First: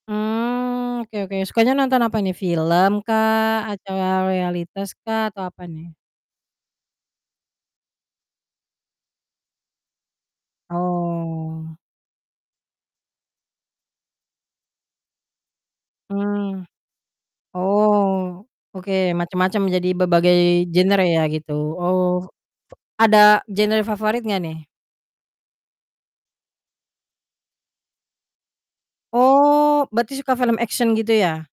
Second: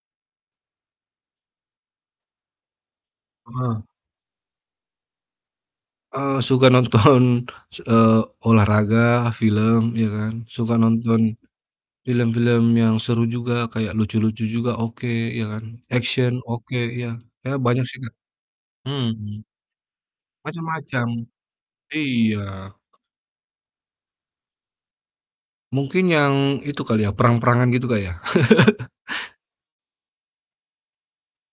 Mmm, oke oke. Sukanya nonton apa nih? Film kah? Heeh. Acara realitas kah? Atau apa nih? Eee, suka nonton s eee, olahraga, film ya kan. Suka nonton Oh. film-film yang seru juga kayak lucu-lucu juga oke ya kan. Action Mmm. oke iya, ya banyak sih Kak Oh. Oke mmm. macam-macam, jadi berbagai genre Macam-macam. ya gitu, oh, Iya. ada genre favorit gak nih? Mungkin yang itu kali ya, perang-perangan gitu Kak ya. Oh berarti suka film action gitu ya?